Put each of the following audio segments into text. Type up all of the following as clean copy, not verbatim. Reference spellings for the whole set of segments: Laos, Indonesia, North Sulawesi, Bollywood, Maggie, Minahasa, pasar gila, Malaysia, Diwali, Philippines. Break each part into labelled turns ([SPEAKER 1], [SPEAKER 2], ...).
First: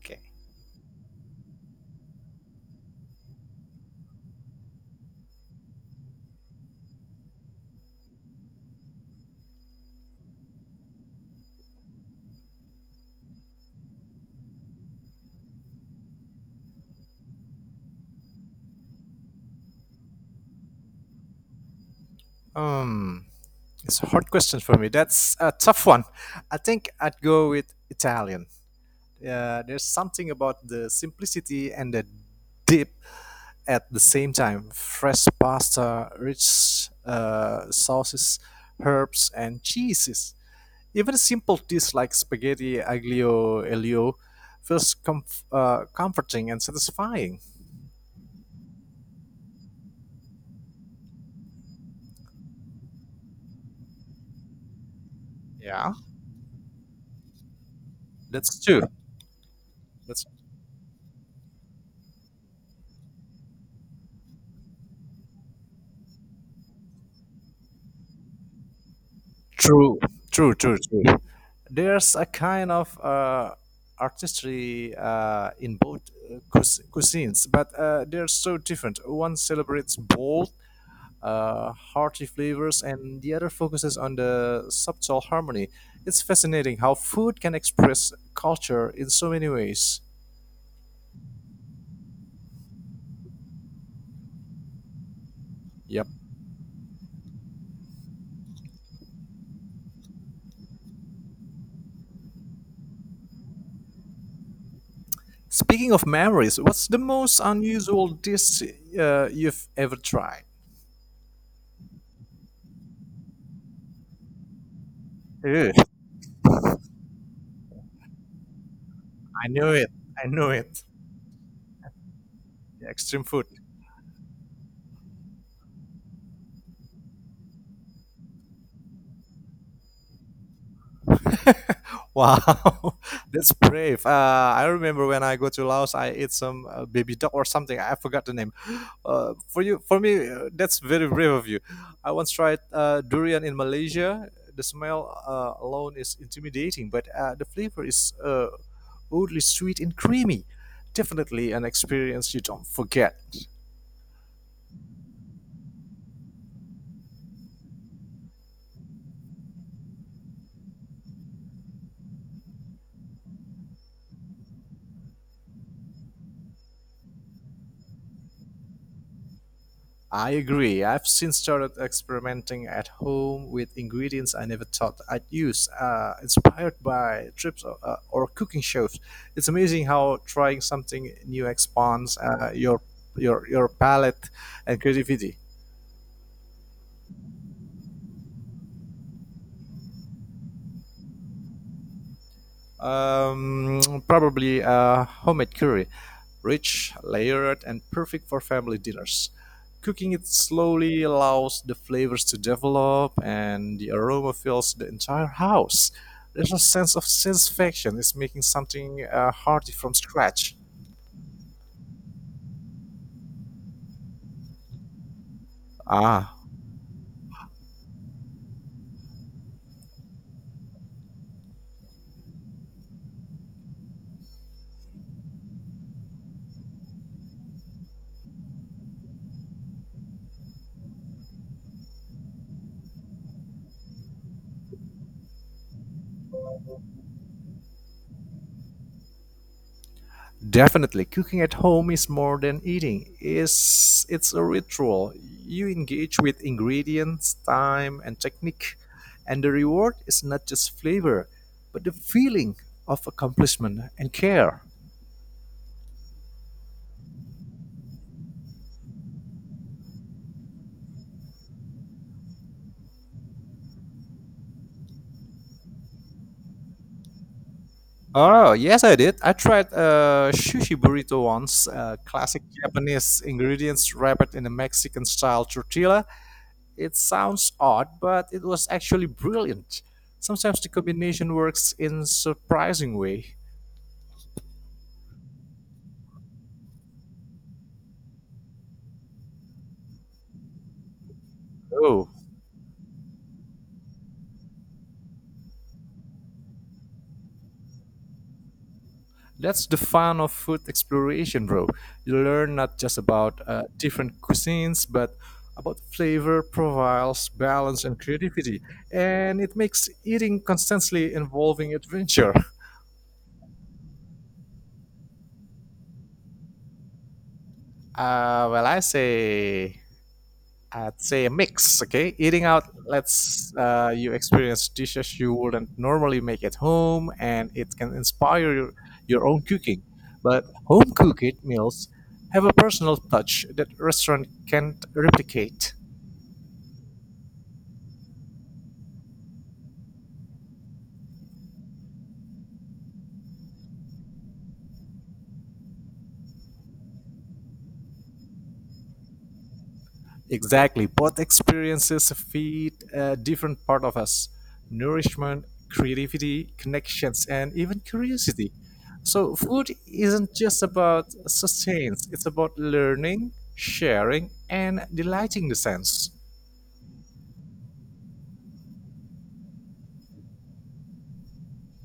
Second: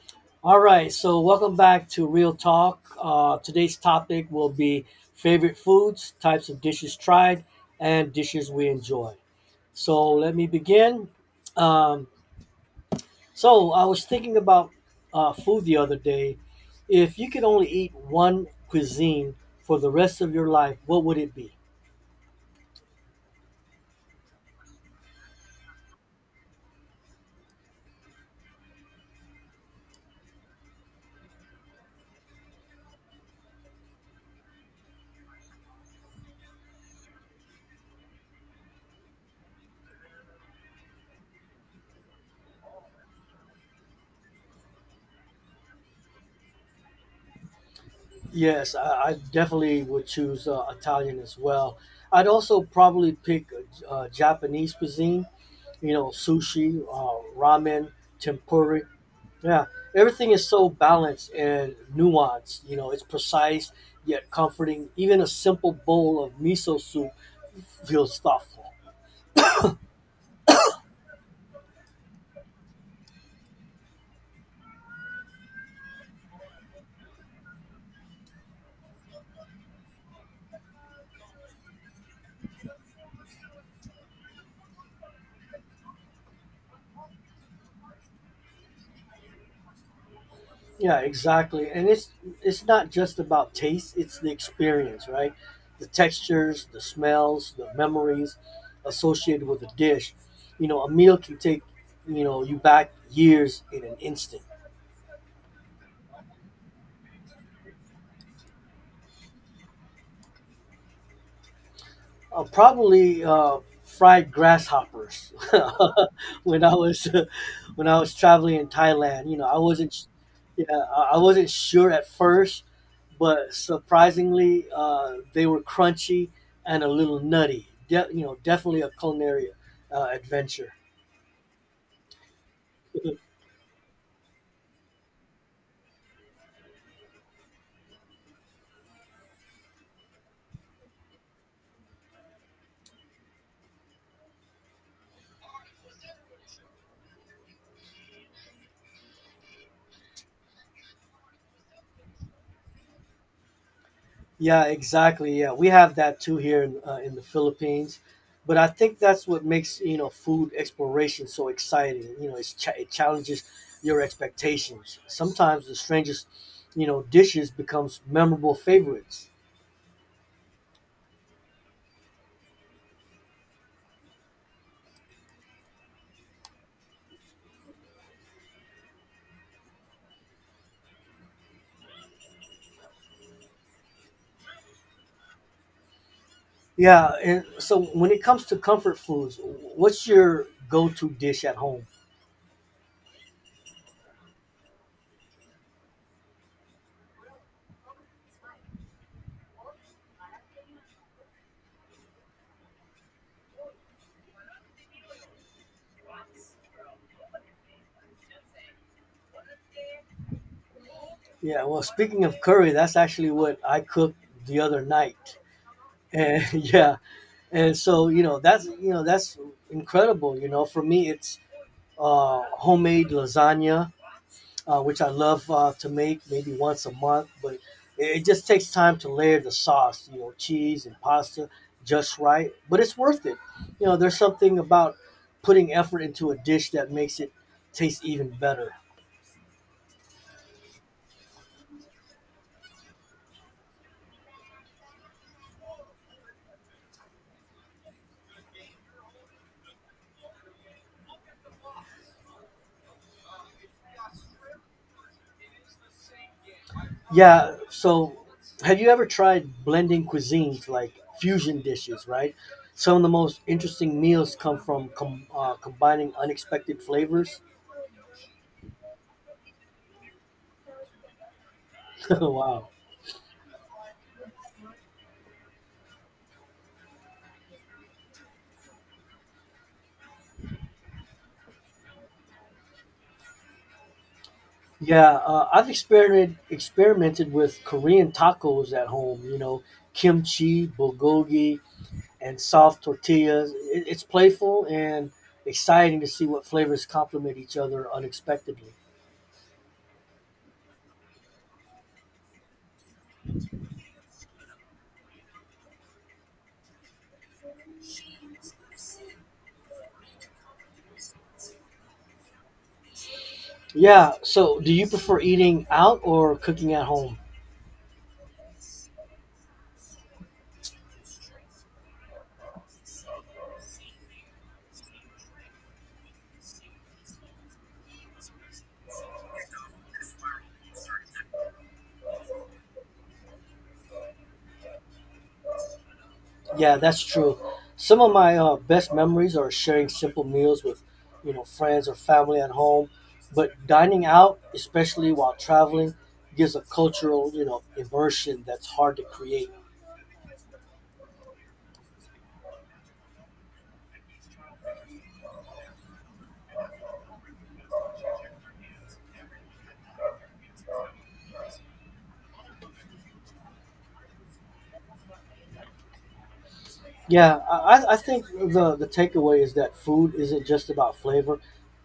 [SPEAKER 1] Okay.
[SPEAKER 2] All right, so welcome back to Real Talk. Today's topic will be favorite foods, types of dishes tried, and dishes we enjoy. So let me begin. Um, so I was thinking about food the other day. If you could only eat one cuisine for the rest of your life, what would it be?
[SPEAKER 1] Um, it's a hard question for me. That's a tough one. I think I'd go with Italian. There's something about the simplicity and the dip at the same time. Fresh pasta, rich sauces, herbs, and cheeses. Even simple dishes like spaghetti aglio e olio feels comforting and satisfying.
[SPEAKER 2] Yes, I definitely would choose Italian as well. I'd also probably pick Japanese cuisine, you
[SPEAKER 1] Yeah,
[SPEAKER 2] know, sushi, ramen,
[SPEAKER 1] that's
[SPEAKER 2] tempura.
[SPEAKER 1] true.
[SPEAKER 2] Yeah,
[SPEAKER 1] That's
[SPEAKER 2] everything is so balanced and nuanced. You know, it's precise yet comforting. Even a simple bowl of miso soup feels thoughtful.
[SPEAKER 1] true. True. True. True. There's a kind of artistry in both cuisines, but they're so different. One celebrates bold, hearty flavors, and the other focuses on the subtle harmony. It's fascinating how food can express culture in so many ways.
[SPEAKER 2] Yeah, exactly. And it's not just about taste; it's the experience, right? The
[SPEAKER 1] Yep.
[SPEAKER 2] textures, the smells, the memories associated with a dish. You know, a meal can take you back years in an instant.
[SPEAKER 1] Speaking of memories, what's the most unusual dish you've ever tried?
[SPEAKER 2] Probably fried grasshoppers.
[SPEAKER 1] Ew,
[SPEAKER 2] When I was when I was traveling in Thailand, you know,
[SPEAKER 1] I
[SPEAKER 2] I
[SPEAKER 1] knew it.
[SPEAKER 2] wasn't,
[SPEAKER 1] I knew
[SPEAKER 2] yeah,
[SPEAKER 1] it.
[SPEAKER 2] I wasn't sure at first,
[SPEAKER 1] Extreme food.
[SPEAKER 2] but surprisingly, they were crunchy and a little nutty. Definitely a culinary adventure.
[SPEAKER 1] Wow, that's brave. I remember when I go to Laos, I ate some baby duck or something. I forgot the name. For you, for me, that's very brave of you. I once tried durian in Malaysia. The smell alone is intimidating, but the flavor is oddly sweet and creamy. Definitely an experience you don't forget.
[SPEAKER 2] Yeah, exactly. Yeah, we have that too here in the Philippines, but I think that's what makes, you know, food exploration so exciting. You know, it challenges your expectations. Sometimes the strangest, you know, dishes becomes memorable favorites.
[SPEAKER 1] I agree. I've since started experimenting at home with ingredients I never thought I'd use, inspired by trips or or cooking shows. It's amazing how trying something new expands your palate and creativity.
[SPEAKER 2] Yeah, and so when it comes to comfort foods, what's your go-to dish at home?
[SPEAKER 1] Probably a homemade curry, rich, layered, and perfect for family dinners. Cooking it slowly allows the flavors to develop and the aroma fills the entire house. There's a sense of satisfaction. It's making something hearty from scratch.
[SPEAKER 2] Yeah, well, speaking of curry, that's actually what I cooked the other night. And
[SPEAKER 1] Ah,
[SPEAKER 2] yeah, and so, that's incredible, you know. For me, it's homemade lasagna, which I love to make maybe once a month, but it just takes time to layer the sauce, you know, cheese and pasta just right. But it's worth it. You know, there's something about putting effort into a dish that makes it taste even better.
[SPEAKER 1] definitely, cooking at home is more than eating. It's a ritual. You engage with ingredients, time, and technique, and the reward is not just flavor, but the feeling of accomplishment and care.
[SPEAKER 2] Yeah. So, have you ever tried blending cuisines like fusion dishes, right? Some of the most interesting meals come from combining unexpected flavors.
[SPEAKER 1] Oh, yes, I did. I tried a sushi burrito once, classic
[SPEAKER 2] Wow.
[SPEAKER 1] Japanese ingredients wrapped in a Mexican style tortilla. It sounds odd, but it was actually brilliant. Sometimes the combination works in surprising way.
[SPEAKER 2] Yeah, I've experimented with Korean tacos at home. You know, kimchi, bulgogi,
[SPEAKER 1] Oh.
[SPEAKER 2] and soft tortillas. It's playful and exciting to see what flavors complement each other unexpectedly.
[SPEAKER 1] That's the fun of food exploration, bro. You learn not just about different cuisines, but about flavor, profiles, balance, and creativity. And it makes eating constantly involving adventure.
[SPEAKER 2] Yeah. So, do you prefer eating out or cooking at home?
[SPEAKER 1] Well, I'd say a mix. Okay, eating out lets you experience dishes you wouldn't normally make at home, and it can inspire your own cooking. But home cooked meals have a personal touch that restaurant can't replicate.
[SPEAKER 2] Yeah, that's true. Some of my best memories are sharing simple meals with, you know, friends or family at home. But dining out, especially while traveling, gives a cultural, you know, immersion that's hard to create.
[SPEAKER 1] Exactly. Both experiences feed a different part of us nourishment, creativity, connections, and even curiosity. So, food isn't just about sustenance, it's about learning, sharing, and delighting the sense.
[SPEAKER 2] Yeah, I think the takeaway is that food isn't just about flavor.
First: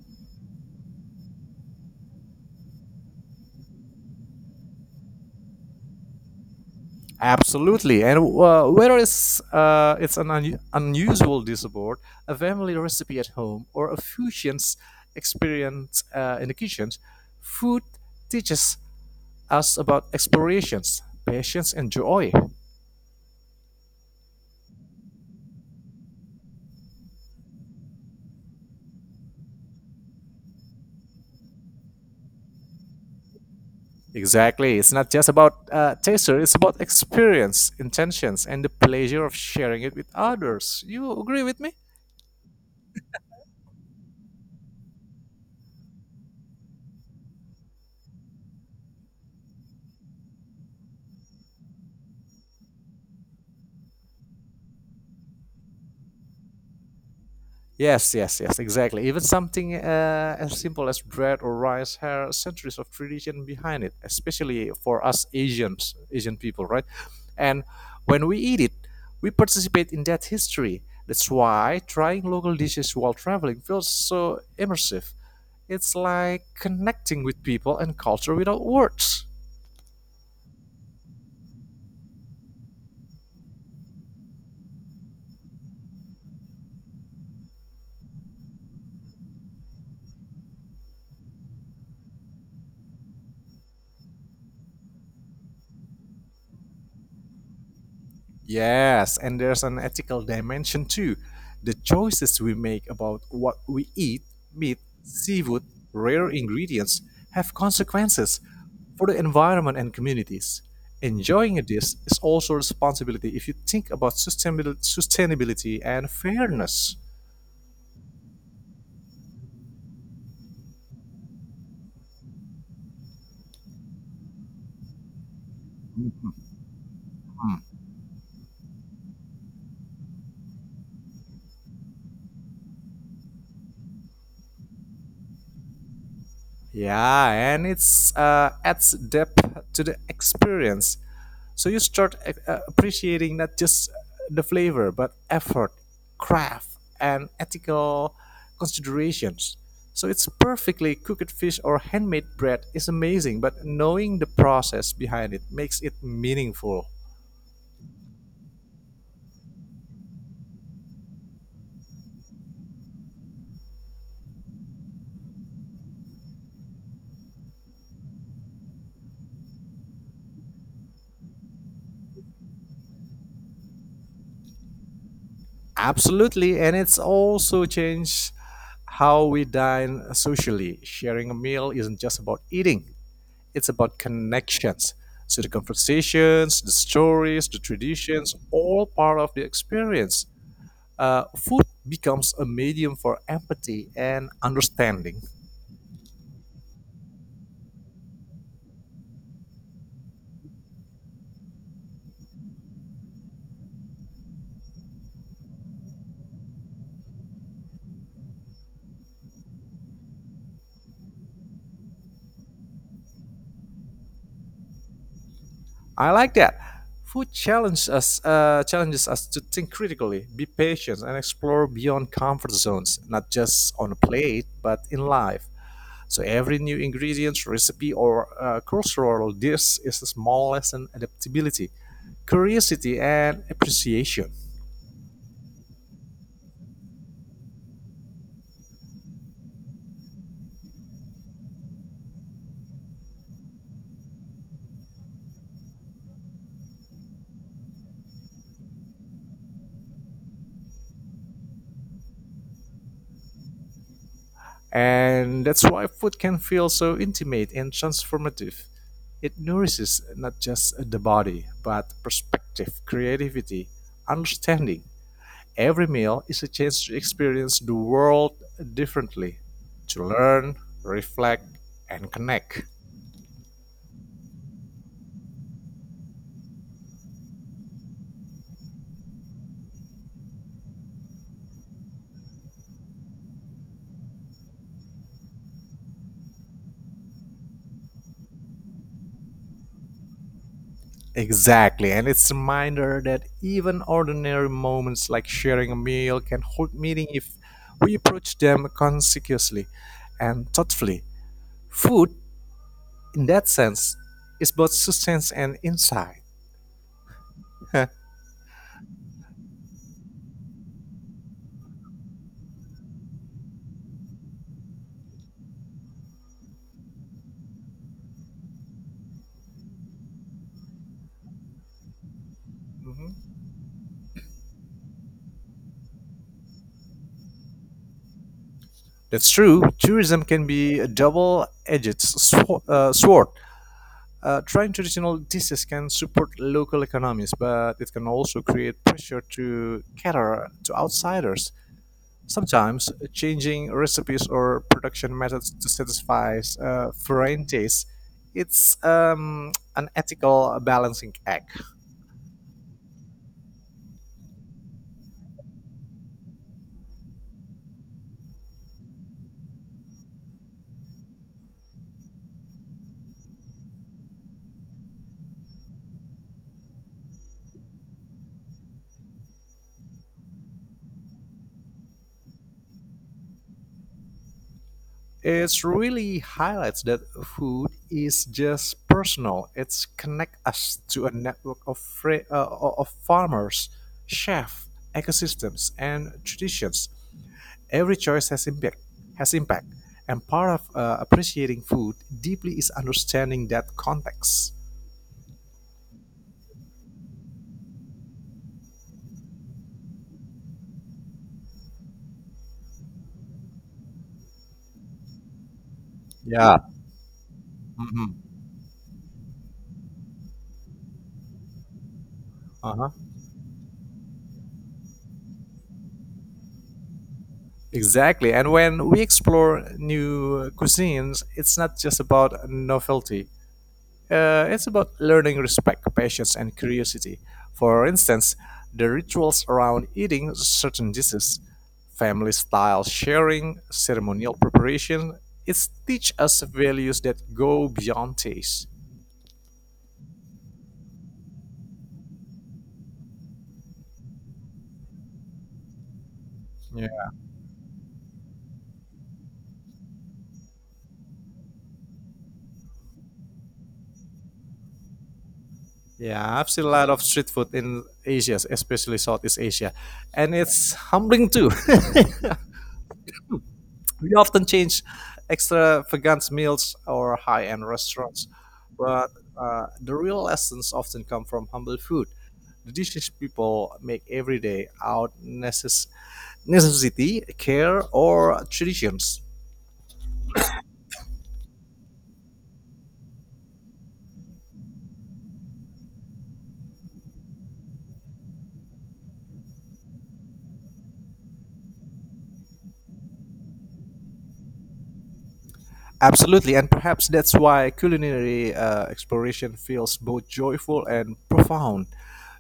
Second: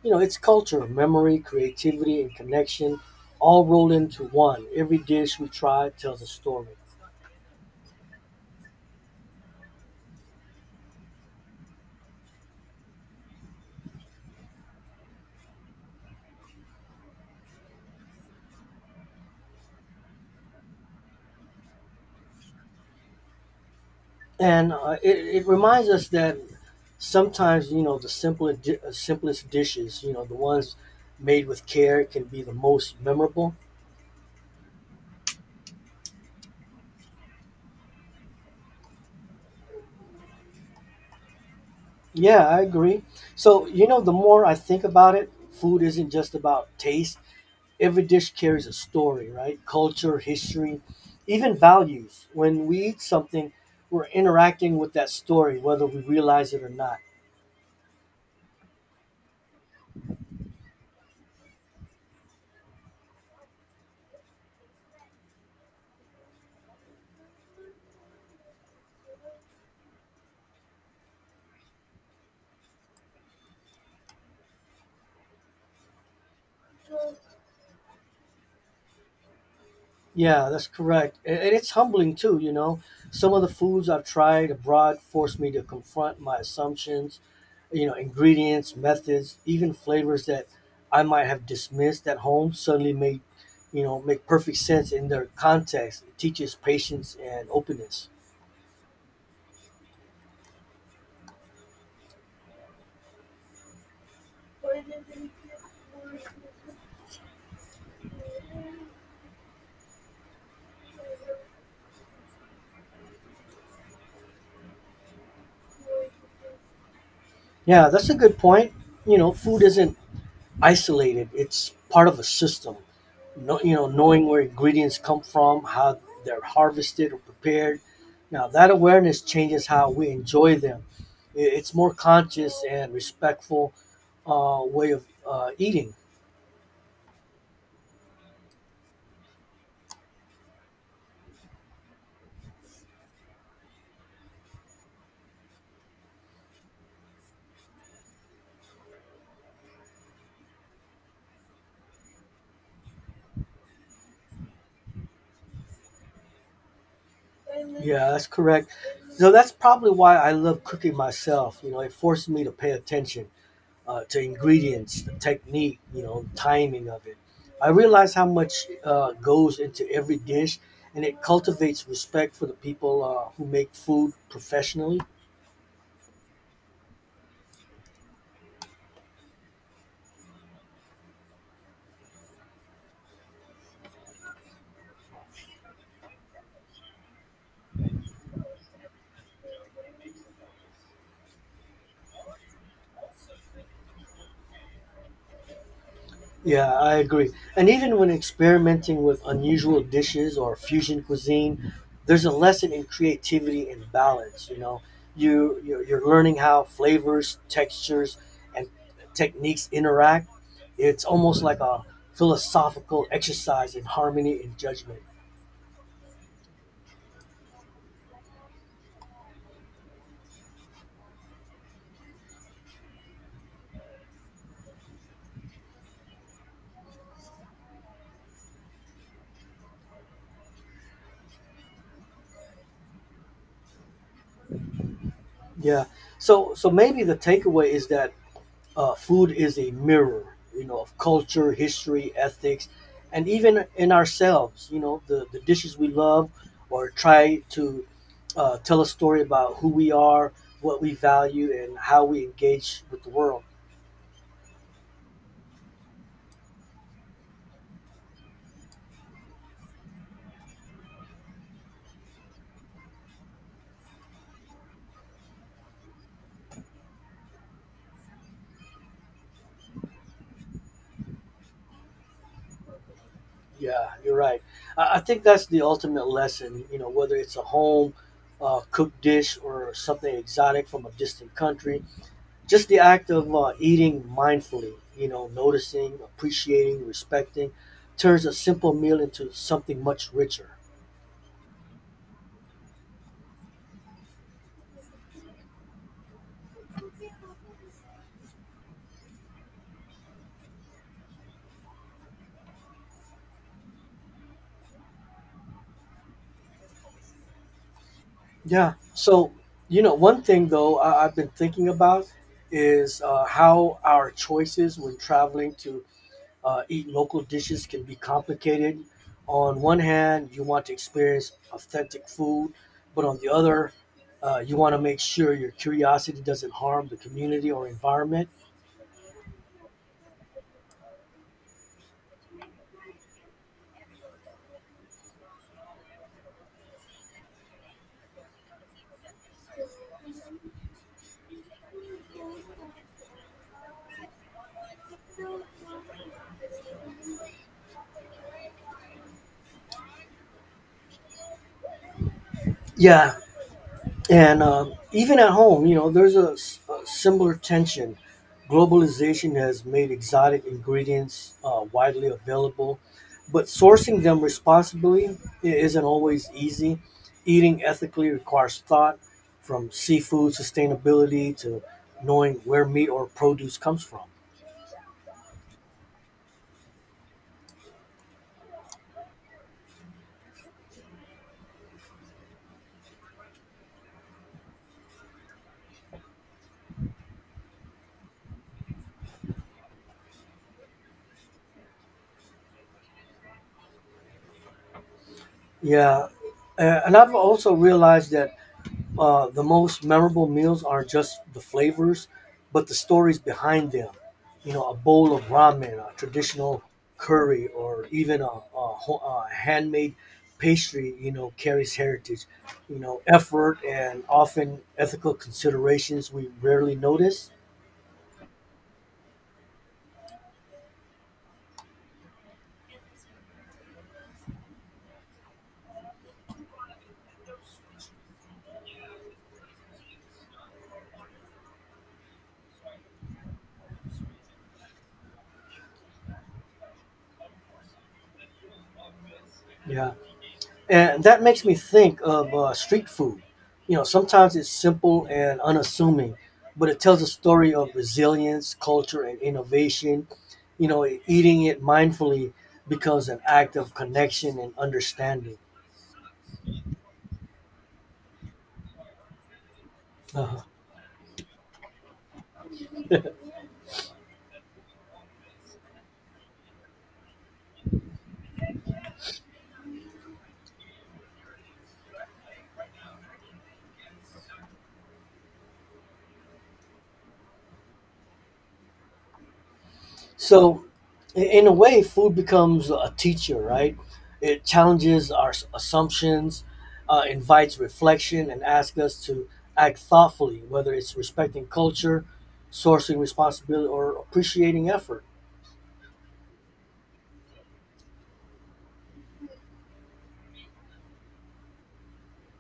[SPEAKER 2] You know, it's culture, memory, creativity, and connection, all rolled into one. Every dish we try tells a story.
[SPEAKER 1] Absolutely. And whether it's an unusual dish aboard, a family recipe at home, or a fusion's experience in the kitchen, food teaches us about explorations, patience, and joy.
[SPEAKER 2] And it reminds us that sometimes, you know, the simplest dishes, you know, the ones made with care can be the most memorable.
[SPEAKER 1] Exactly. It's not just about taster, it's about experience, intentions, and the pleasure of sharing it with others. You agree with me?
[SPEAKER 2] Yeah, I agree. So, you know, the more I think about it, food isn't just about taste. Every dish carries a story, right? Culture, history, even values. When we eat something, we're interacting with that story, whether we realize it or not.
[SPEAKER 1] Yes, yes, yes, exactly. Even something as simple as bread or rice has centuries of tradition behind it, especially for us Asians, Asian people, right? And when we eat it, we participate in that history. That's why trying local dishes while traveling feels so immersive. It's like connecting with people and culture without words.
[SPEAKER 2] Yeah, that's correct. And it's humbling too, you know. Some of the foods I've tried abroad forced me to confront my assumptions, you know, ingredients, methods, even flavors that I might have dismissed at home suddenly make perfect sense in their context. It teaches patience and openness.
[SPEAKER 1] Yes, and there's an ethical dimension too. The choices we make about what we eat, meat, seafood, rare ingredients, have consequences for the environment and communities. Enjoying a dish is also a responsibility if you think about sustainability and fairness.
[SPEAKER 2] Yeah, that's a good point. You know, food isn't isolated, it's part of a system. Knowing where ingredients come from, how they're
[SPEAKER 1] Mhm.
[SPEAKER 2] harvested or prepared. Now, that awareness changes how we enjoy them. It's more conscious and respectful way of eating.
[SPEAKER 1] Yeah, and it's adds depth to the experience. So you start appreciating not just the flavor, but effort, craft, and ethical considerations. So it's perfectly cooked fish or handmade bread is amazing, but knowing the process behind it makes it meaningful.
[SPEAKER 2] Yeah, that's correct. So that's probably why I love cooking myself. You know, it forces me to pay attention to ingredients, the technique, you know, timing of it. I realize how much goes into every dish, and it cultivates respect for the people who make food professionally.
[SPEAKER 1] Absolutely, and it's also changed how we dine socially. Sharing a meal isn't just about eating, it's about connections. So the conversations, the stories, the traditions, all part of the experience. Food becomes a medium for empathy and understanding.
[SPEAKER 2] Yeah, I agree. And even when experimenting with unusual dishes or fusion cuisine, there's a lesson in creativity and balance. You know, you're learning how flavors, textures, and techniques interact. It's almost like a philosophical exercise in harmony and judgment.
[SPEAKER 1] I like that. Food challenges us to think critically, be patient, and explore beyond comfort zones, not just on a plate, but in life. So every new ingredient, recipe, or cultural dish is a small lesson adaptability, curiosity, and appreciation.
[SPEAKER 2] Yeah. So maybe the takeaway is that food is a mirror, you know, of culture, history, ethics, and even in ourselves. You know, the dishes we love or try to tell a story about who we are, what we value, and how we engage with the world.
[SPEAKER 1] And that's why food can feel so intimate and transformative. It nourishes not just the body, but perspective, creativity, understanding. Every meal is a chance to experience the world differently, to learn, reflect, and connect.
[SPEAKER 2] Yeah, you're right. I think that's the ultimate lesson, you know, whether it's a home cooked dish or something exotic from a distant country. Just the act of eating mindfully, you know, noticing, appreciating, respecting, turns a simple meal into something much richer.
[SPEAKER 1] Exactly, and it's a reminder that even ordinary moments like sharing a meal can hold meaning if we approach them conscientiously and thoughtfully. Food, in that sense, is both sustenance and insight.
[SPEAKER 2] Yeah. So, you know, one thing though I've been thinking about is how our choices when traveling to eat local dishes can be complicated. On one hand, you want to experience authentic food, but on the
[SPEAKER 1] Mhm.
[SPEAKER 2] other, you want to make sure your curiosity doesn't harm the community or environment.
[SPEAKER 1] That's true. Tourism can be a double-edged sword. Trying traditional dishes can support local economies, but it can also create pressure to cater to outsiders. Sometimes, changing recipes or production methods to satisfy foreign tastes, it's an ethical balancing act.
[SPEAKER 2] Yeah. And even at home, you know, a similar tension. Globalization has made exotic ingredients widely available, but sourcing them responsibly isn't always easy. Eating ethically requires thought, from seafood sustainability to knowing where meat or produce comes from.
[SPEAKER 1] It really highlights that food is just personal. It's connect us to a network of of farmers, chefs, ecosystems, and traditions. Every choice has impact. Has impact, and part of appreciating food deeply is understanding that context.
[SPEAKER 2] Yeah. And I've also realized that the most memorable meals aren't just the flavors, but the stories behind them. You know, a bowl of ramen, a traditional
[SPEAKER 1] Yeah.
[SPEAKER 2] curry, or
[SPEAKER 1] Mhm.
[SPEAKER 2] even a handmade pastry, you know, carries heritage, you
[SPEAKER 1] Uh-huh.
[SPEAKER 2] know, effort and often ethical considerations we rarely notice.
[SPEAKER 1] Exactly. And when we explore new cuisines, it's not just about novelty. It's about learning respect, patience, and curiosity. For instance, the rituals around eating certain dishes, family style sharing, ceremonial preparation, it teach us values that go beyond taste.
[SPEAKER 2] Yeah. And that makes me think of street food. You know, sometimes it's simple and unassuming, but it
[SPEAKER 1] Yeah.
[SPEAKER 2] tells a story of resilience, culture, and innovation. You know, eating it mindfully becomes an act of connection and understanding.
[SPEAKER 1] Yeah, I've seen a lot of street food in Asia, especially Southeast Asia, and
[SPEAKER 2] Uh-huh.
[SPEAKER 1] it's humbling too. We often change extravagant meals or high-end restaurants, but the real lessons often come from humble food. The dishes people make every day out necessity, care, or traditions.
[SPEAKER 2] So, in a way, food becomes a teacher, right? It challenges our assumptions, invites reflection, and asks us to act thoughtfully, whether it's respecting culture, sourcing responsibility, or appreciating effort.
[SPEAKER 1] Absolutely, and perhaps that's why culinary exploration feels both joyful and profound.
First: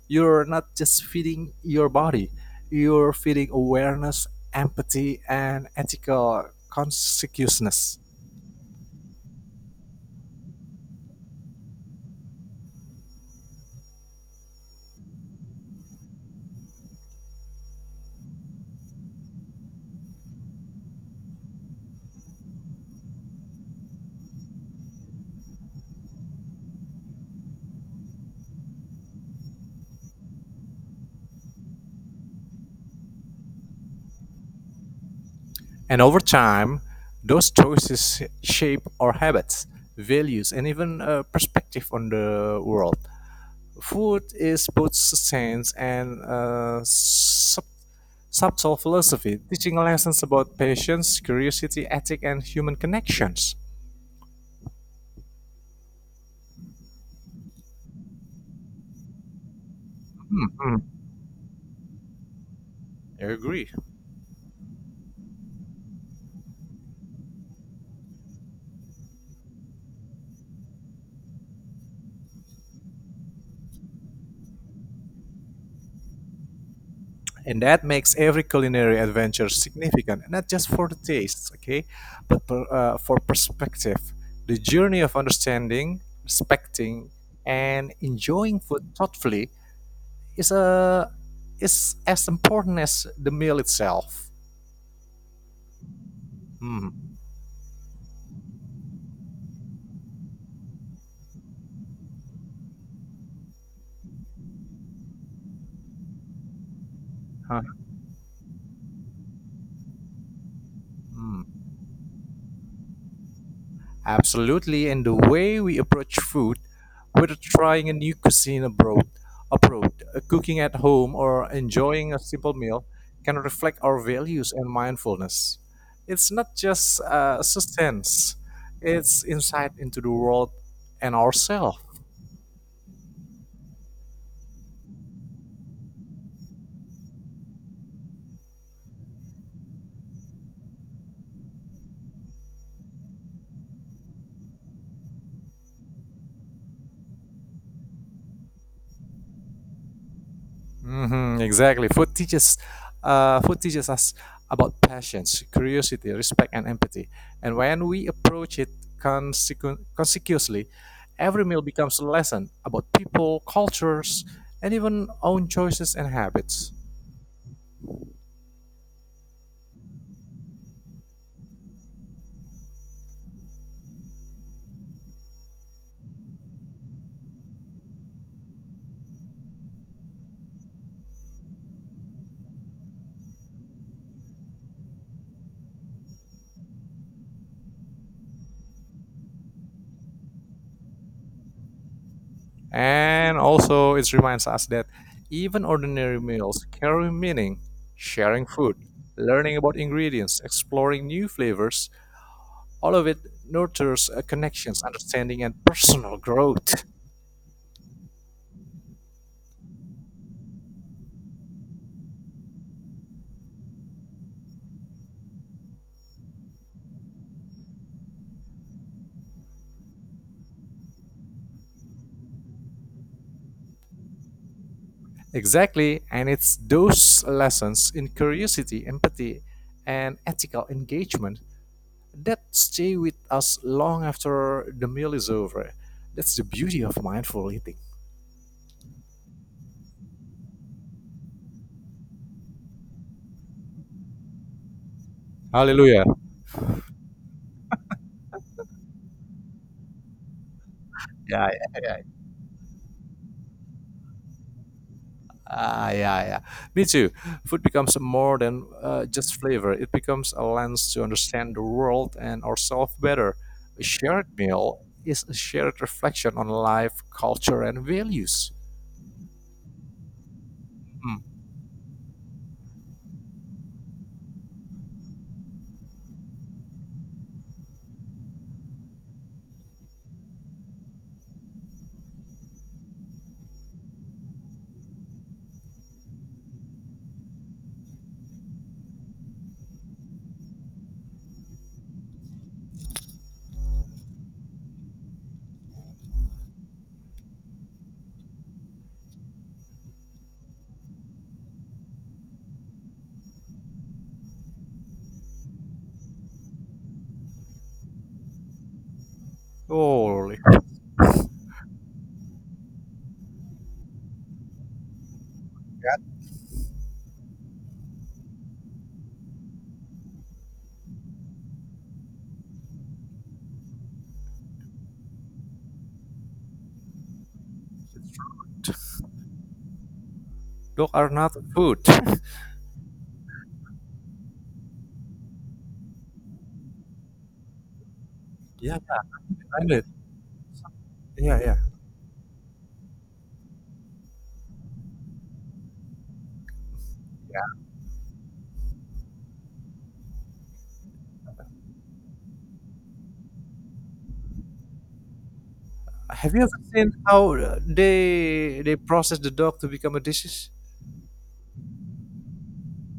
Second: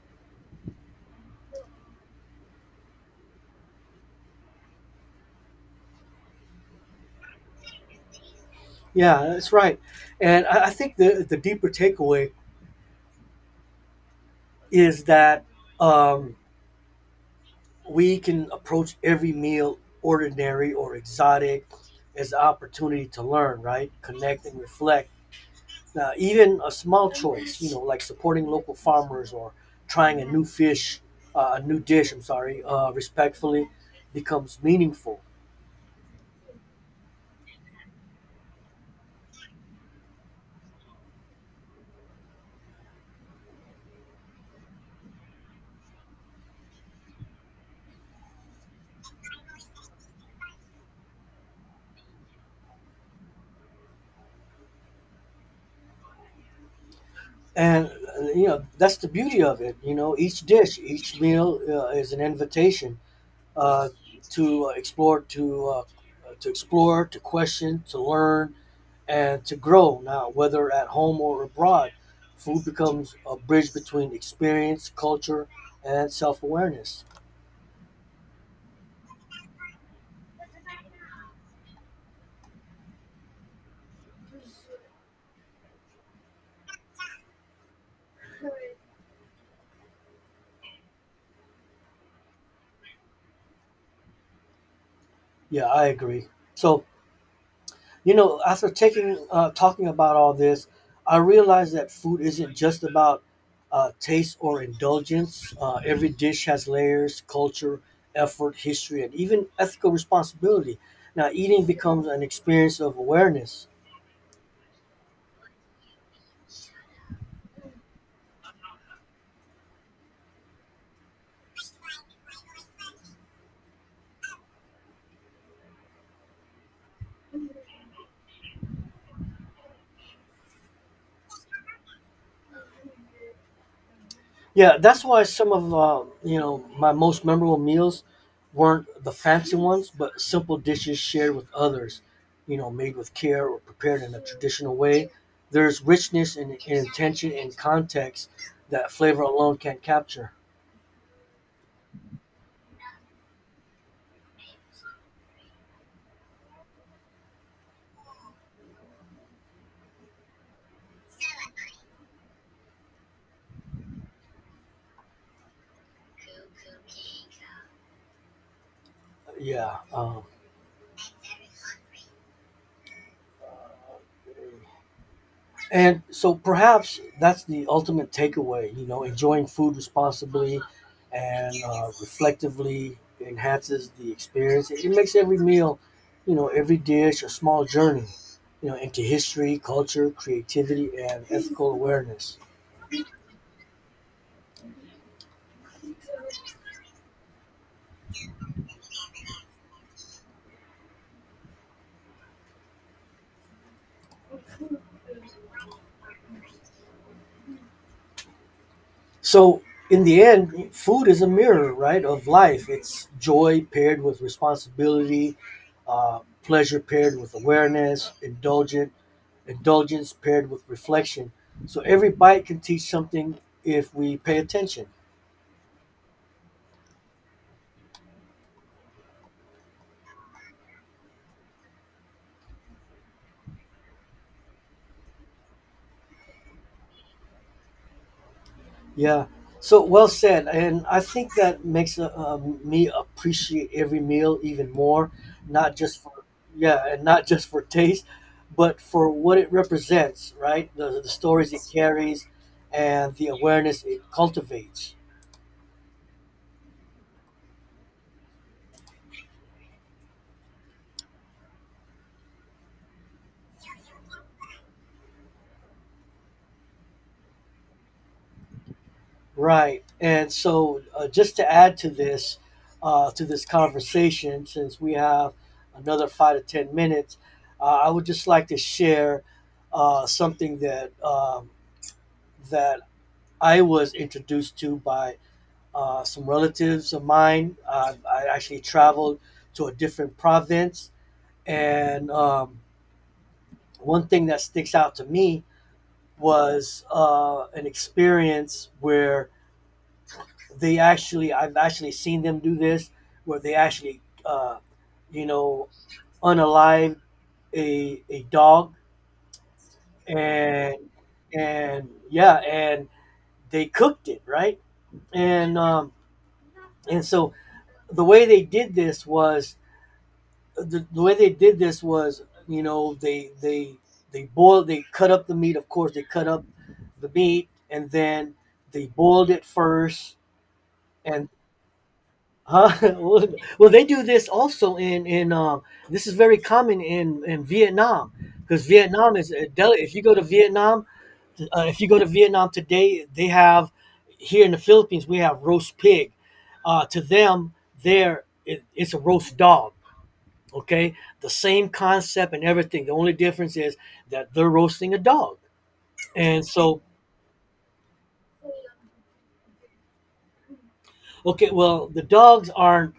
[SPEAKER 1] You're not just feeding your body, you're feeding awareness, empathy, and ethical conscientiousness.
[SPEAKER 2] Yeah, that's right. And I think the deeper takeaway is that um, we can approach every meal, ordinary or exotic, as an opportunity to learn, right? Connect and reflect, even a small choice, you know, like supporting local farmers or trying a new fish, a new dish, I'm sorry, respectfully becomes meaningful.
[SPEAKER 1] And over time, those choices shape our habits, values, and even a perspective on the world. Food is both science and subtle philosophy, teaching lessons about patience, curiosity, ethic, and human connections.
[SPEAKER 2] And, you know, that's the beauty of it. You know, each
[SPEAKER 1] Hmm,
[SPEAKER 2] dish,
[SPEAKER 1] hmm,
[SPEAKER 2] each meal is an invitation
[SPEAKER 1] I agree.
[SPEAKER 2] uh, to explore, to explore, to question, to learn, and to grow. Now, whether at home or abroad, food becomes a bridge between experience, culture, and self awareness.
[SPEAKER 1] And that makes every culinary adventure significant, not just for the taste, okay, but for perspective. The journey of understanding, respecting, and enjoying food thoughtfully is a is as important as the meal itself.
[SPEAKER 2] Yeah, I agree. So,
[SPEAKER 1] Hmm.
[SPEAKER 2] you know, after taking talking about all this, I realized that food isn't just about taste or indulgence. Every dish has layers,
[SPEAKER 1] Huh.
[SPEAKER 2] culture, effort, history, and even ethical responsibility. Now,
[SPEAKER 1] Hmm.
[SPEAKER 2] eating becomes an experience of awareness.
[SPEAKER 1] Absolutely, and the way we approach food, whether trying a new cuisine abroad, cooking at home, or enjoying a simple meal, can reflect our values and mindfulness. It's not just sustenance; it's insight into the world and ourselves.
[SPEAKER 2] Yeah, that's why some of, you know, my most memorable meals weren't the fancy ones, but simple dishes shared with others. You know, made with care or prepared in a traditional way. There's richness and intention and context that flavor alone can't capture.
[SPEAKER 1] Hmm, exactly. Food teaches us about patience, curiosity, respect, and empathy. And when we approach it consecuously, every meal becomes a lesson about people, cultures, and even own choices and habits.
[SPEAKER 2] Yeah, and so perhaps that's the ultimate takeaway, you know, enjoying food responsibly and reflectively enhances the experience. It makes every meal, you know, every dish a small journey, you know, into history, culture, creativity, and ethical awareness.
[SPEAKER 1] And also, it reminds us that even ordinary meals carry meaning. Sharing food, learning about ingredients, exploring new flavors, all of it nurtures connections, understanding, and personal growth.
[SPEAKER 2] So in the end, food is a mirror, right, of life. It's joy paired with responsibility, pleasure paired with awareness, indulgent indulgence paired with reflection. So every bite can teach something if we pay attention.
[SPEAKER 1] Exactly, and it's those lessons in curiosity, empathy, and ethical engagement that stay with us long after the meal is over. That's the beauty of mindful eating.
[SPEAKER 2] Yeah. So well said, and I think that makes me appreciate every meal even more, not just
[SPEAKER 1] Hallelujah.
[SPEAKER 2] for, yeah, and not just for taste, but for what it represents, right? The
[SPEAKER 1] Yeah,
[SPEAKER 2] stories it
[SPEAKER 1] yeah, yeah.
[SPEAKER 2] carries, and the awareness it cultivates.
[SPEAKER 1] Ah, yeah, yeah. Me too. Food becomes more than just flavor. It becomes a lens to understand the world and ourselves better. A shared meal is a shared reflection on life, culture, and values.
[SPEAKER 2] Right. And so,
[SPEAKER 1] Hmm.
[SPEAKER 2] just to add to this conversation, since we have another five to 10 minutes, I would just like to share something that, that I was introduced to by some relatives of mine. I actually traveled to a different province. And one thing that sticks out to me was an experience where they actually I've actually seen them do this where they actually, you know, unalive a dog,
[SPEAKER 1] Holy,
[SPEAKER 2] and and they cooked it, right? And and so the way they did this was the way they did this was, you know, they boiled, they cut up the meat. Of course, they cut up the meat, and then they boiled it first.
[SPEAKER 1] those are
[SPEAKER 2] And
[SPEAKER 1] not food.
[SPEAKER 2] huh? well, well, they do this also in this is very common in Vietnam because
[SPEAKER 1] Yeah,
[SPEAKER 2] Vietnam is a
[SPEAKER 1] I find it.
[SPEAKER 2] if you go to Vietnam
[SPEAKER 1] Yeah, yeah.
[SPEAKER 2] if you go to Vietnam today they have here in the Philippines we have roast pig. To them there it's a roast dog. Okay, the same concept and everything. The only difference is that they're roasting a dog.
[SPEAKER 1] Have you
[SPEAKER 2] And
[SPEAKER 1] ever
[SPEAKER 2] so
[SPEAKER 1] seen how they process the dog to become a disease?
[SPEAKER 2] Okay, well, the dogs aren't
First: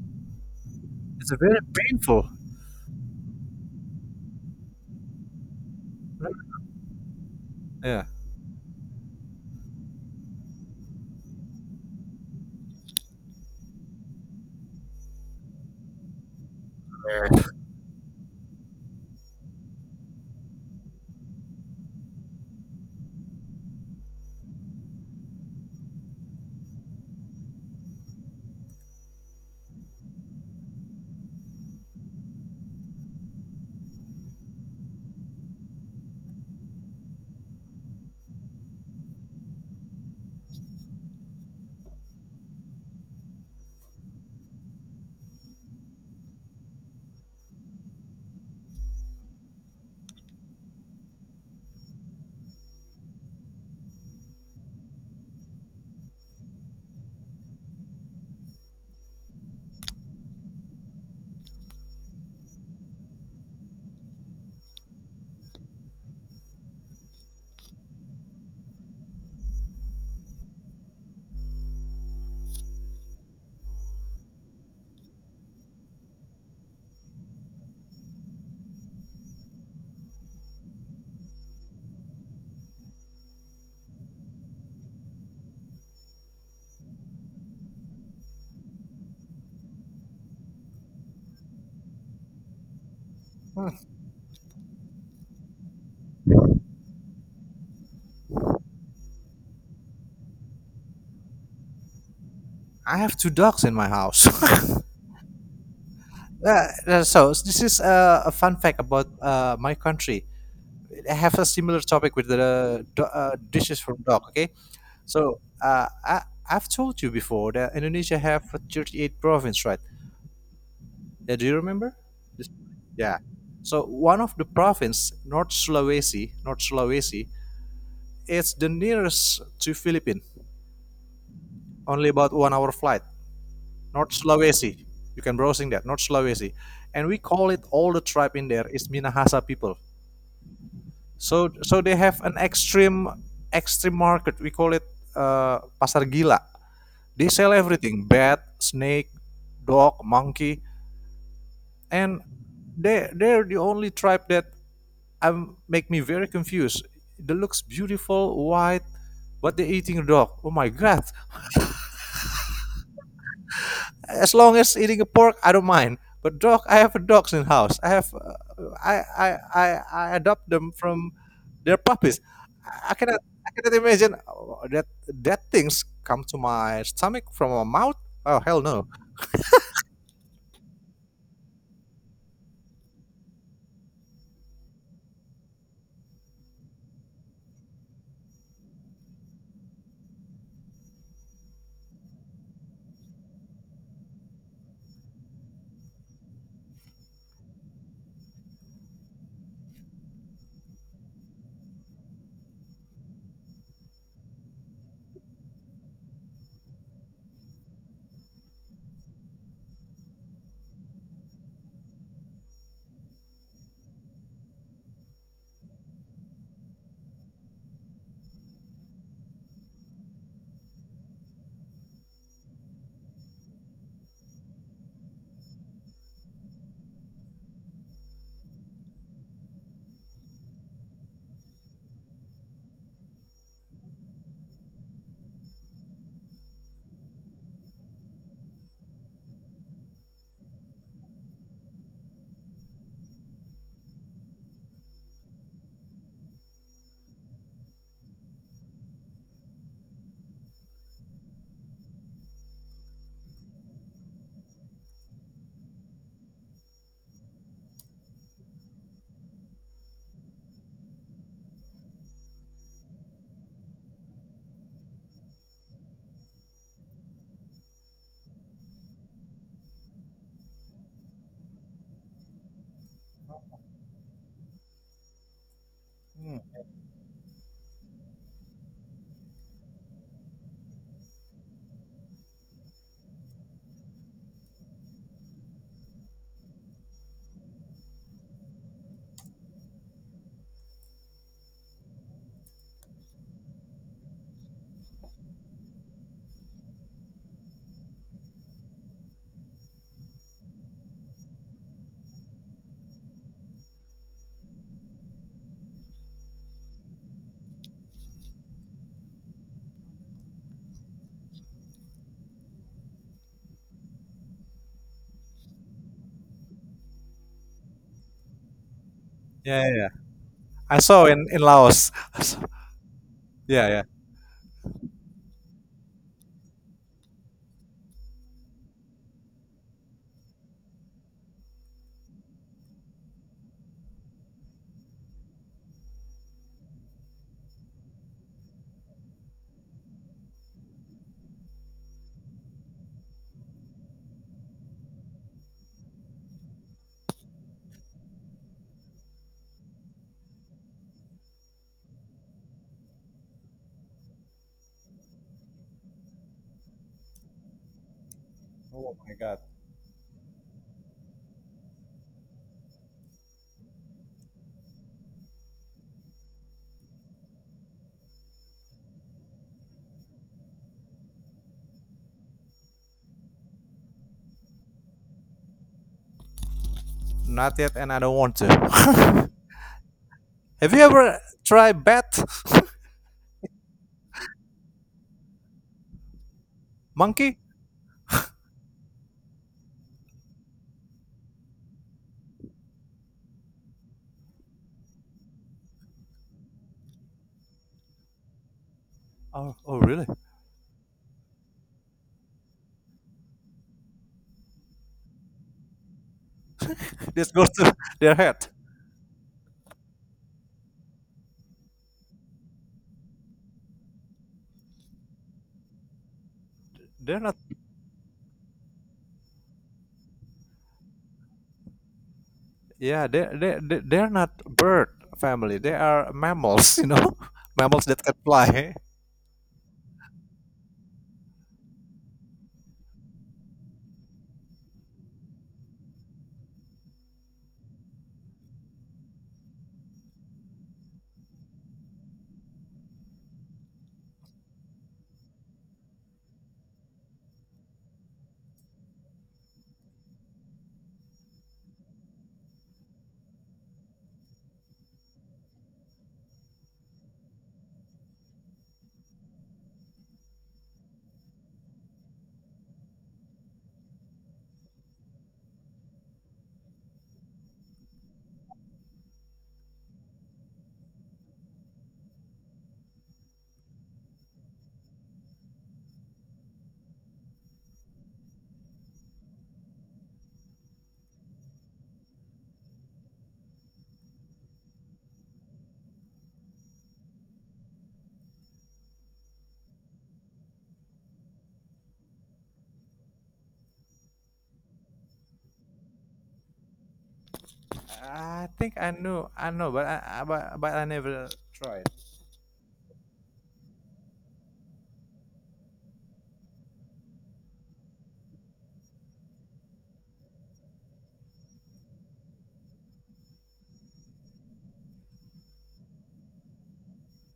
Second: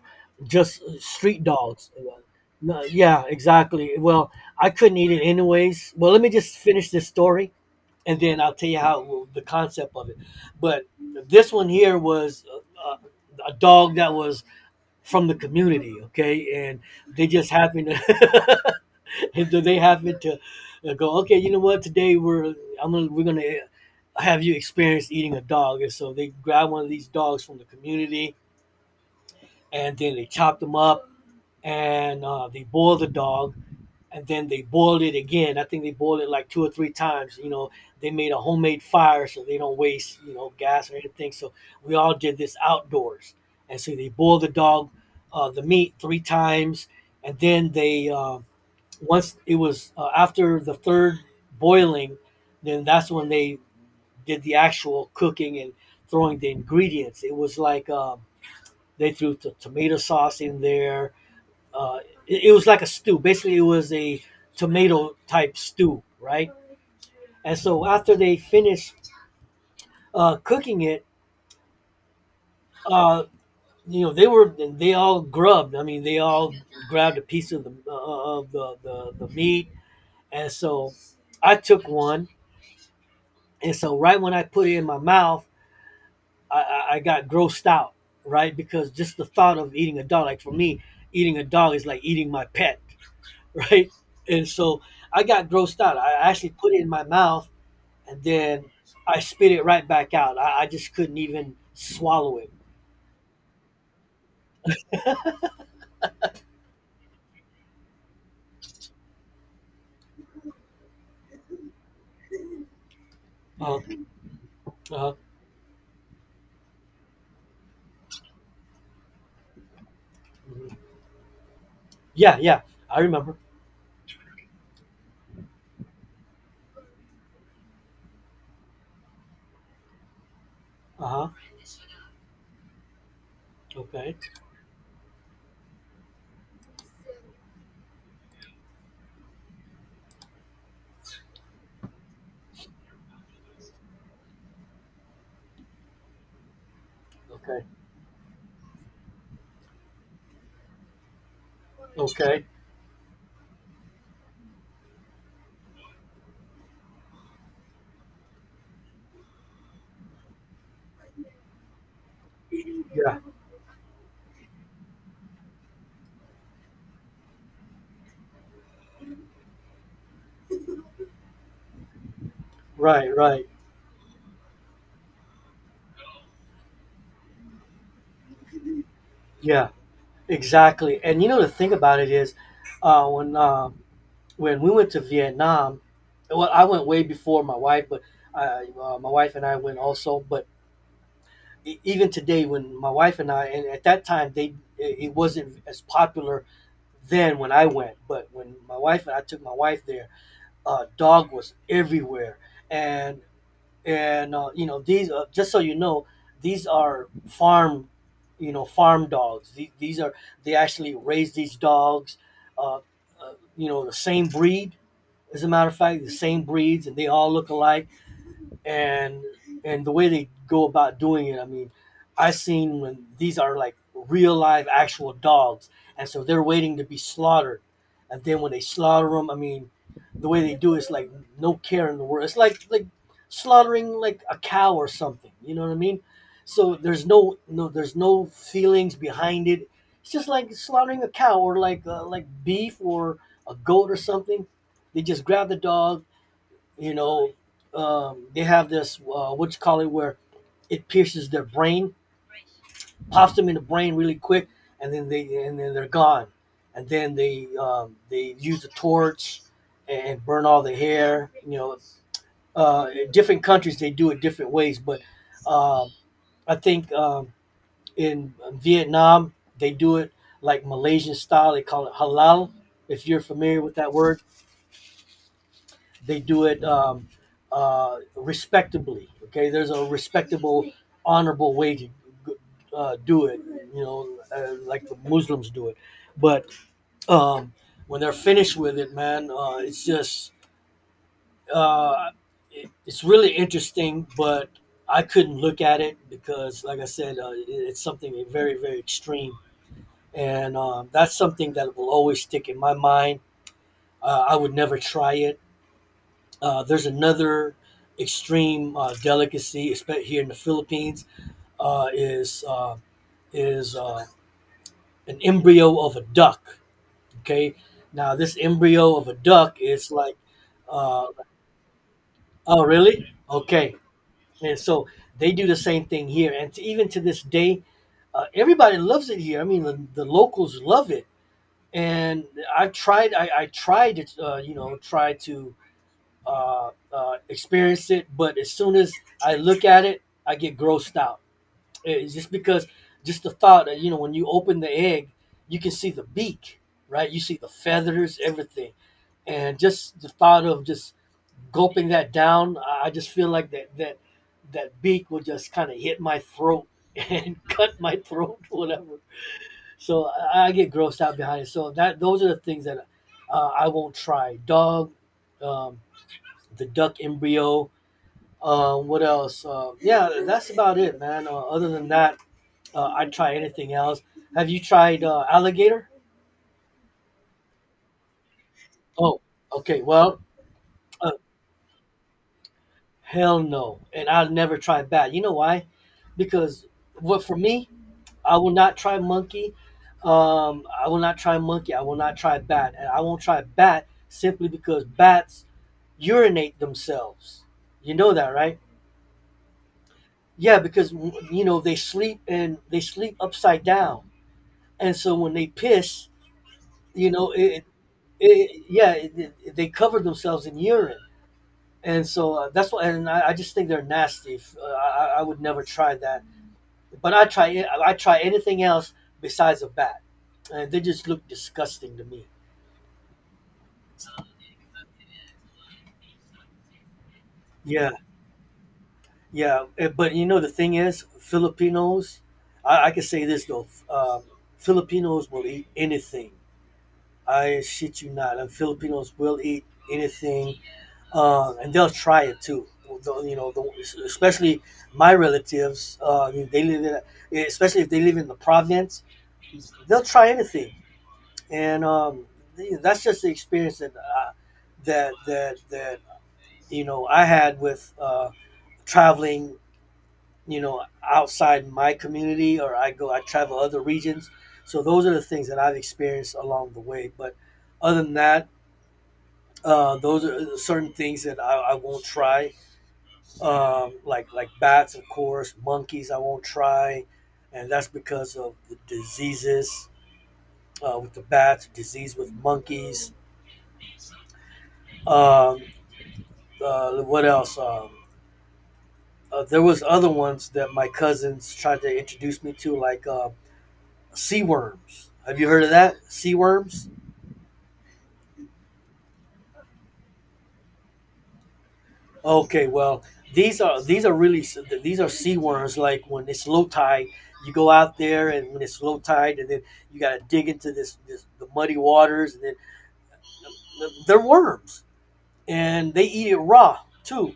[SPEAKER 2] just
[SPEAKER 1] It's a
[SPEAKER 2] street
[SPEAKER 1] very
[SPEAKER 2] dogs.
[SPEAKER 1] painful.
[SPEAKER 2] No, yeah, exactly. Well, I couldn't eat it anyways. Well, let me just finish this story,
[SPEAKER 1] Yeah.
[SPEAKER 2] and then I'll tell you how, well, the concept of it. But this one here was uh, a dog that was from the community, okay, and they just happened to, and they happened to go, okay, you know what? Today we're I'm gonna, we're gonna have you experience eating a dog. And so they grab one of these dogs from the community and then they chopped them up, and they boiled the dog, and then they boiled it again. I think they boiled it like two or three times. You know, they made a homemade fire so they don't waste, you know, gas or anything. So we all did this outdoors. And so they boiled the dog, the meat three times. And then they, once it was, after the third boiling, then that's when they did the actual cooking and throwing the ingredients. It was like, they threw the tomato sauce in there. uh, it, it was like a stew. Basically, it was a tomato type stew, right? And so after they finished cooking it, uh, you know, they all grubbed. I mean, they all grabbed a piece of the, uh, of the meat, and so I took one. And so right when I put it in my mouth, I got grossed out, right? Because just the thought of eating a dog, like for me, eating a dog is like eating my pet,
[SPEAKER 1] Hmm.
[SPEAKER 2] right? And so I got grossed out. I actually put it in my mouth, and then I spit it right back out. I just couldn't even swallow it.
[SPEAKER 1] I have two dogs in my house. So this is a fun fact about my country. I have a similar topic with the
[SPEAKER 2] Uh,
[SPEAKER 1] dishes from dog. Okay,
[SPEAKER 2] uh,
[SPEAKER 1] so I've told you before that Indonesia have 38 province, right?
[SPEAKER 2] mhm.
[SPEAKER 1] Yeah, do you remember?
[SPEAKER 2] Yeah,
[SPEAKER 1] This-
[SPEAKER 2] yeah, I
[SPEAKER 1] Yeah.
[SPEAKER 2] remember.
[SPEAKER 1] So one of the province, North Sulawesi, it's the nearest to Philippines,
[SPEAKER 2] Uh huh.
[SPEAKER 1] only about 1 hour flight. North
[SPEAKER 2] Okay,
[SPEAKER 1] Sulawesi, you can browsing that North Sulawesi, and we call it all the tribe in there is Minahasa people. So they have an extreme market. We call it pasar gila. They sell
[SPEAKER 2] okay,
[SPEAKER 1] everything: bat, snake, dog, monkey, and
[SPEAKER 2] okay.
[SPEAKER 1] they're the only tribe that make me very confused. They looks beautiful, white, but they're eating dog. Oh my god!
[SPEAKER 2] Yeah,
[SPEAKER 1] As long as eating a pork, I don't mind. But dog, I have dogs in house. I have, I, I, I adopt them from their puppies. I I
[SPEAKER 2] right,
[SPEAKER 1] cannot,
[SPEAKER 2] right.
[SPEAKER 1] I cannot imagine that things come to my stomach from my mouth. Oh hell no!
[SPEAKER 2] Yeah, exactly. And you know the thing about it is, uh, when uh, when we went to Vietnam, well, I went way before my wife, but my wife and I went also. But even today, when my wife and I, and at that time they, it wasn't as popular then when I went. But when my wife and I took my wife there, dog was everywhere, and and you know these, just so you know, these are farm, you know, farm dogs. These are, they actually raise these dogs, uh, uh, you know, the same breed. As a matter of fact, the same breeds, and they all look alike. And the way they go about doing it, I mean, I seen when these are like real live actual dogs, and so they're waiting to be slaughtered. And then when they slaughter them, I mean, the way they do it is like no care in the world. It's like slaughtering like a cow or something. You know what I mean? So there's no, there's no feelings behind it. It's just like slaughtering a cow or like, like beef or a goat or something. They just grab the dog, you know, they have this, what you call it, where it pierces their brain, pops them in the brain really quick, and then they and then they're gone. And then they, they use the torch and burn all the hair, you know. In different countries they do it different ways, but um I think, in Vietnam they do it like Malaysian style. They call it halal, if you're familiar with that word. They
[SPEAKER 1] Hmm.
[SPEAKER 2] do it, respectably. Okay, there's a respectable, honorable way to do it. You know, like the Muslims do it. But um, when they're finished with it, man, it's just uh, it, it's really interesting. But I couldn't look at it because, like I said, it, it's something very, very extreme, and that's something that will always stick in my mind. I would never try it. There's another extreme delicacy, especially here in the Philippines. Uh, is uh, is an embryo of a duck. Okay, now this embryo of a duck
[SPEAKER 1] Yeah, yeah. Yeah.
[SPEAKER 2] is like,
[SPEAKER 1] I
[SPEAKER 2] uh,
[SPEAKER 1] saw in Laos.
[SPEAKER 2] oh really?
[SPEAKER 1] Yeah,
[SPEAKER 2] Okay,
[SPEAKER 1] yeah.
[SPEAKER 2] and so they do the same thing here, and to, even to this day, everybody loves it here. I mean, the locals love it, and I tried. I tried to, you know, try to experience it, but as soon as I look at it, I get grossed out. Eh, it's just because just the thought that, you know, when you open the egg, you can see the beak, right? You see the feathers, everything, and just the thought of just gulping that down, I- just feel like that beak will just kind of hit my throat and cut my throat,
[SPEAKER 1] Oh
[SPEAKER 2] whatever.
[SPEAKER 1] my god.
[SPEAKER 2] So I get grossed out behind it. So that those are the things that I won't try. Dog, um, the duck embryo, what else? Yeah, that's about it, man. Other than that, I'd try anything else. Have you tried, alligator?
[SPEAKER 1] Not yet, and I don't want to.
[SPEAKER 2] Oh, okay. Well,
[SPEAKER 1] Have you
[SPEAKER 2] uh,
[SPEAKER 1] ever tried bat
[SPEAKER 2] hell no, and I'll never try bat. You know why? Because what for
[SPEAKER 1] monkey?
[SPEAKER 2] me, I will not try monkey. I will not try monkey. I will not try bat, and I won't try bat simply because bats urinate themselves. You know that, right?
[SPEAKER 1] Oh really?
[SPEAKER 2] Yeah, because you know they sleep, and they sleep upside down, and so when they piss, you
[SPEAKER 1] This
[SPEAKER 2] know
[SPEAKER 1] goes
[SPEAKER 2] it,
[SPEAKER 1] to their head.
[SPEAKER 2] it, yeah, they cover themselves in urine. And so, that's why, and I just think they're nasty. I would never try that. But
[SPEAKER 1] They're not.
[SPEAKER 2] I try anything else besides a bat, and they just look disgusting to me.
[SPEAKER 1] Yeah, they're not bird family. They are mammals, mammals
[SPEAKER 2] yeah
[SPEAKER 1] that can fly.
[SPEAKER 2] yeah Eh, but you know the thing is, Filipinos, I can say this though, Filipinos will eat anything. I shit you not, and Filipinos will eat anything, and they'll try it too. You know, the, especially my relatives. I mean, they live in, especially if they live in the province, they'll try anything. And that's just the experience that that that that you know I had with, traveling. You know, outside my community, or I go, I travel other regions. So those are the things that I've experienced along the way. But other than that, those are certain things that I won't try, like bats, of course, monkeys. I won't try, and that's because of the diseases, with the bats, disease with monkeys. Um, what else? There was other ones that my cousins tried to introduce me to, like, sea worms. Have you heard of that? Sea worms.
[SPEAKER 1] I think I know, but I never tried.
[SPEAKER 2] Okay, well, these are, these are really these are sea worms. Like when it's low tide, you go out there, and when it's low tide, and then you got to dig into this, this the muddy waters, and then they're worms, and they eat it raw too.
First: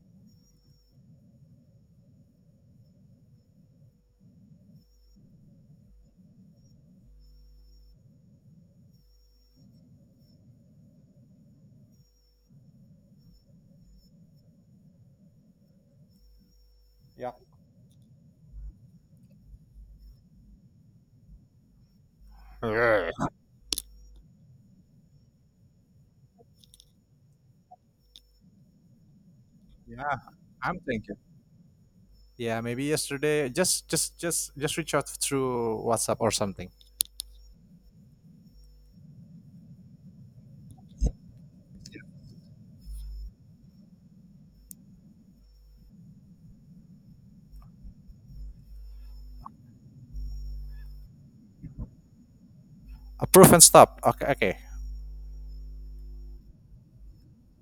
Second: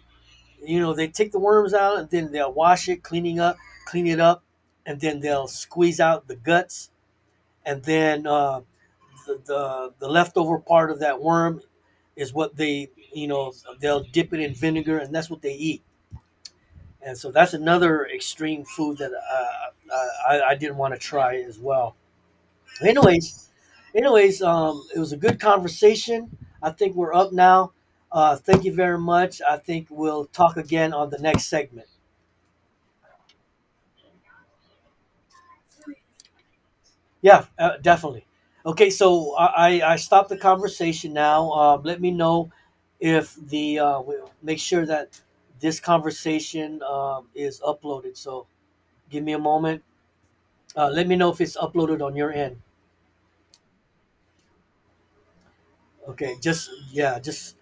[SPEAKER 2] You know, they take the worms out, and then they'll wash it, clean it up, and then they'll squeeze out the guts, and then, the leftover part of that worm is what they, you know, they'll dip it in vinegar, and that's what they eat. And so
[SPEAKER 1] Yeah,
[SPEAKER 2] that's another extreme food that I didn't want to try as well.
[SPEAKER 1] Grr.
[SPEAKER 2] Anyways, anyways, it was a good conversation. I think we're up now. Thank you very much. I think
[SPEAKER 1] Yeah,
[SPEAKER 2] we'll talk
[SPEAKER 1] I'm
[SPEAKER 2] again on
[SPEAKER 1] thinking.
[SPEAKER 2] the next segment.
[SPEAKER 1] Yeah, maybe yesterday. Just reach out through WhatsApp or something.
[SPEAKER 2] Yeah, definitely. Okay, I stopped the conversation now. Let me know if the, we'll make sure that this conversation, is uploaded. So give me a moment. Let me know if it's uploaded on your end.
[SPEAKER 1] Approve and stop. Okay, okay.
[SPEAKER 2] Okay, just yeah, just